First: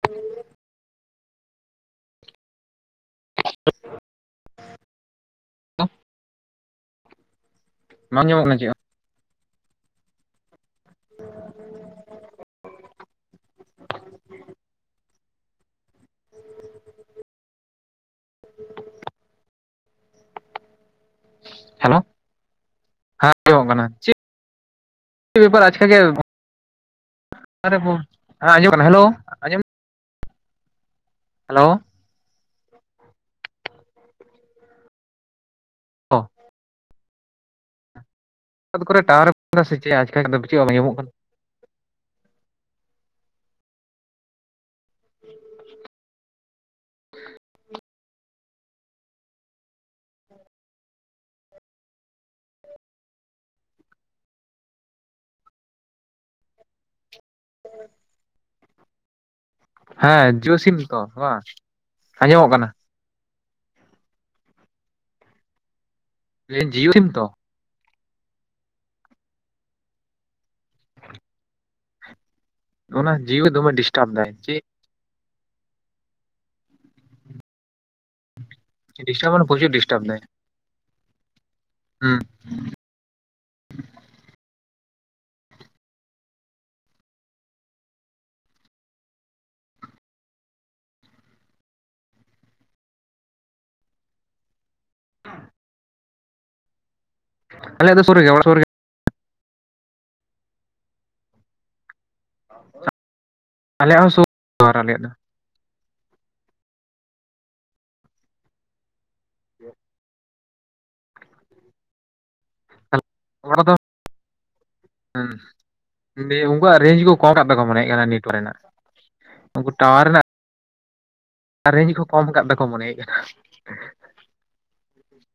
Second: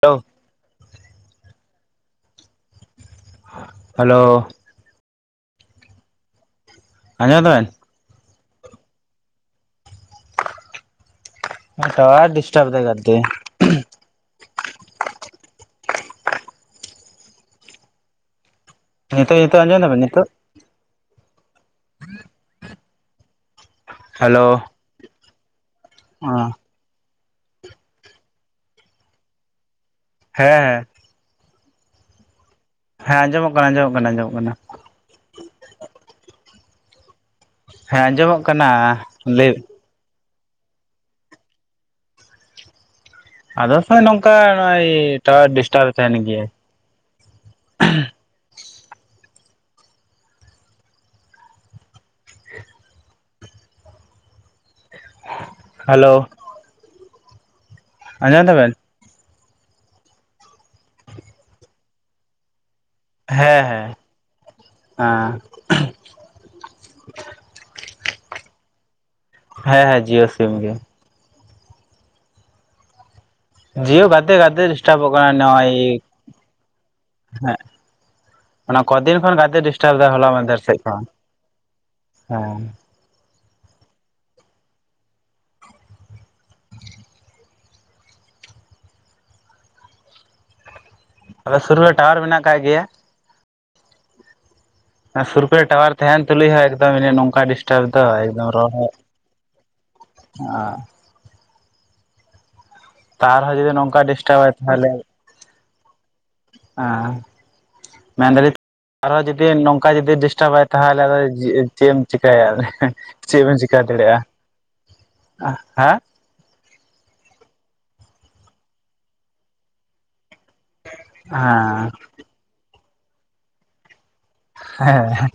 Hello hello [unintelligible] ᱟᱡᱚᱢ ᱫᱟᱵᱮᱱ? ᱵᱟᱝ ᱧᱟᱢᱚᱜ ᱠᱟᱱᱟ ᱪᱮᱫ ᱦᱚᱸ ᱾ [unintelligible] ᱴᱟᱣᱟᱲ ᱰᱤᱥᱴᱵᱽ ᱫᱟᱭ ᱜᱟᱛᱮ ᱾ ᱱᱤᱛᱚᱜ ᱱᱤᱛᱚᱜ ᱟᱸᱡᱚᱢᱫᱟᱵᱮᱱ ᱱᱤᱛᱚᱜ? ᱦᱮᱞᱳ ᱦᱮᱸ [inaudible] ᱚᱜ ᱠᱟᱱᱟ ᱾ ᱦᱮᱞᱳ ᱪᱮ ᱵᱮᱯᱟᱨ ᱟᱪᱠᱟ ᱜᱮ ᱚ [inaudible] ᱵᱚᱸ ᱦᱮᱸ ᱟᱡᱚᱢᱚᱜ ᱠᱟᱱᱟ ᱦᱮᱞᱳ ᱾ ᱦᱮᱸᱮᱸ ᱦᱮᱞᱳ ᱦᱮᱸ ᱟᱸᱡᱚᱢᱚᱜ ᱠᱟᱱᱟ ᱟᱸᱡᱚᱢᱚᱜ ᱠᱟᱱᱟ ᱟᱸᱡᱚᱢᱚᱜ ᱠᱟᱱᱟ ᱾ ᱚᱸᱻ ᱦᱮᱸ ᱟᱡᱚᱢᱚᱜ ᱠᱟᱱᱟ ᱾ ᱠᱚᱨᱮ ᱴᱟᱣᱟᱨ ᱨᱮ ᱯᱨᱚᱵᱮᱞᱮᱢ ᱥᱮ ᱪᱮᱫ ᱟᱪᱠᱟ ᱫᱚ ᱪᱮᱫ ᱦᱚᱸ ᱵᱟᱝ ᱟᱡᱚᱢᱚᱜ ᱠᱟᱱᱟ ᱟᱫᱚ ᱥᱮᱭ ᱱᱚᱝᱠᱟ ᱱᱚᱜᱚᱭ ᱴᱟᱣᱟᱨ ᱰᱤᱥᱴᱟᱵ ᱛᱟᱦᱮᱱ ᱜᱮᱭᱟᱭ ᱦᱮᱞᱳ ᱦᱩᱸ ᱟᱡᱚᱢ ᱫᱟᱵᱮᱱ? ᱦᱮᱸ ᱡᱳ ᱥᱤᱢ ᱛᱚ ᱵᱟᱝ ᱟᱸᱡᱚᱢᱚᱜ ᱠᱟᱱᱟ ᱾ ᱦᱮᱸ ᱦᱮᱸ ᱦ ᱪᱮᱫ ᱡᱤᱭᱳ ᱥᱤᱢ ᱛᱚ? ᱦᱮᱸ ᱦᱮᱸ ᱡᱤᱭᱳ ᱥᱤᱢ ᱜᱮ ᱾ [unintelligible] ᱚᱱᱟ ᱡᱤᱣᱳ ᱫᱚᱢᱮ ᱰᱤᱥᱴᱟᱵ ᱫᱟᱭ ᱪᱮ ᱴᱟᱵ ᱚᱜ ᱠᱟᱱᱟ ᱱᱚᱜᱼᱚᱭ ᱦᱮᱸ ᱚᱱᱟ ᱠᱚᱫᱤᱱ ᱰᱤᱥᱴᱟᱵ ᱠᱷᱚᱱ ᱢᱟᱱᱮ ᱜᱟᱛᱮ ᱯᱨᱚᱪᱩᱨ ᱰᱤᱥᱴᱟᱵᱽ ᱰᱤᱥᱴᱟᱵ ᱮᱫᱟᱭ ᱫᱟᱭ ᱦᱚᱞᱟ ᱢᱟᱫᱷᱮᱨ ᱥᱮᱫ ᱦᱩᱸ ᱠᱷᱚᱱᱟᱜ ᱦᱮᱸ ᱟᱯᱮ ᱥᱳᱨ ᱨᱮ ᱴᱟᱣᱟᱨ ᱢᱮᱱᱟᱜ ᱠᱟᱫ ᱜᱮᱭᱟ? ᱟ ᱥᱩᱨ ᱠᱚᱨᱮ ᱴᱟᱣᱟᱨ ᱛᱟᱦᱮᱱ ᱛᱩᱞᱩᱡ ᱦᱚᱸ ᱮᱠᱫᱚᱢ ᱤᱧᱟᱜ ᱱᱚᱝᱠᱟ ᱰᱤᱥᱴᱟᱵ ᱟᱞᱮᱭᱟᱜ ᱫᱚ ᱥᱩᱨ ᱨᱮᱜᱮ ᱚᱲᱟᱜ ᱮᱠᱫᱚᱢ ᱥᱩᱨ ᱨᱮᱜᱮ ᱨᱚᱲ ᱦᱚᱸ ᱦ [unintelligible] ᱛᱟᱶ ᱨᱮᱦᱚᱸ ᱡᱩᱫᱤ ᱟᱞᱮᱭᱟᱜ ᱱᱚᱝᱠᱟ ᱦᱚᱸ ᱥᱩᱨ ᱰᱤᱥᱴᱟᱵ ᱟᱭ ᱟᱨ ᱛᱟᱦᱚᱞᱮ ᱟᱞᱮᱭᱟᱜ ᱫᱚ ᱦᱮᱸ ᱢᱮᱱᱫᱟᱞᱤᱧ ᱟᱨᱦᱚᱸ ᱡᱩᱫᱤ ᱱᱚᱝᱠᱟ ᱡᱩᱫᱤ ᱰᱤᱥ ᱪᱟᱵᱟᱭᱟ ᱛᱟᱦᱚᱞᱮ ᱟᱫᱚ ᱪᱮᱫ ᱪᱮᱫ ᱮᱢ ᱪᱤᱠᱟᱹᱭᱟ ᱟᱫᱚ ᱦᱮ ᱚᱱᱟ ᱠᱚᱫᱚ ᱦᱮᱸ ᱦᱩᱸ ᱫᱤᱭᱮ ᱩᱱᱠᱩᱶᱟᱜ ᱨᱮᱸᱡ ᱠᱚ ᱠᱚᱢ ᱠᱟᱜ ᱛᱟᱠᱚᱶᱟ ᱢᱚᱱᱮ ᱦᱳᱭᱳᱜ ᱠᱟᱱᱟ ᱱᱮᱴᱣᱟᱨᱠ ᱨᱮᱱᱟᱜ ᱩᱱᱠᱩ ᱴᱟᱣᱟᱨ ᱨᱮᱱᱟᱜ ᱟᱨ ᱨᱮᱱᱡᱽ ᱠᱚ ᱠᱚᱢ ᱠᱟᱜ ᱛᱟᱠᱚ ᱢᱚᱱᱮᱭᱮᱫ ᱠᱟᱱᱟ ᱾ ᱦᱮᱸ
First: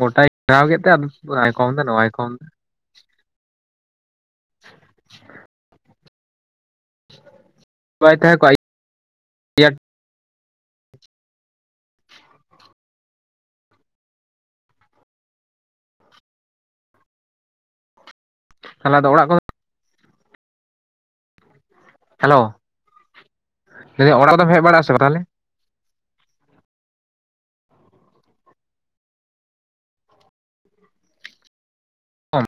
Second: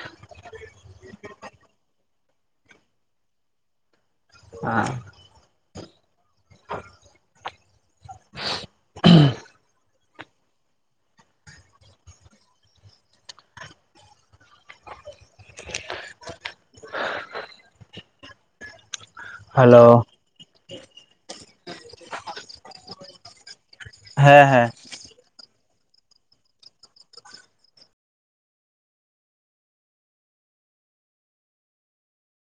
ᱜᱚᱴᱟᱭ ᱜᱮᱨᱟᱣ ᱠᱮᱫ ᱛᱮ ᱟᱫᱚ ᱦᱟᱱᱟᱭ ᱠᱚᱢ ᱫᱟ ᱱᱚᱶᱟᱭ ᱠᱚᱢ ᱫᱟ ᱟᱸᱻ ᱦᱸ ᱵᱟᱭ ᱛᱟᱦᱮᱸ ᱠᱚᱜᱟᱭ ᱩᱦᱸᱻ [unintelligible] ᱛᱟᱦᱮᱞᱮ ᱟᱫᱚ ᱚᱲᱟᱜ ᱠᱚ ᱦᱮᱞᱳ ᱦᱮᱞᱳ ᱞᱟᱹᱭ ᱫᱟ ᱚᱲᱟᱜ ᱦᱮᱸ ᱠᱚᱫᱚᱢ ᱦᱮᱡ ᱦᱮᱸ ᱵᱟᱲᱟᱜ ᱟ ᱥᱮ ᱵᱟᱝ ᱛᱟᱦᱚᱞᱮ? ᱦᱩᱸ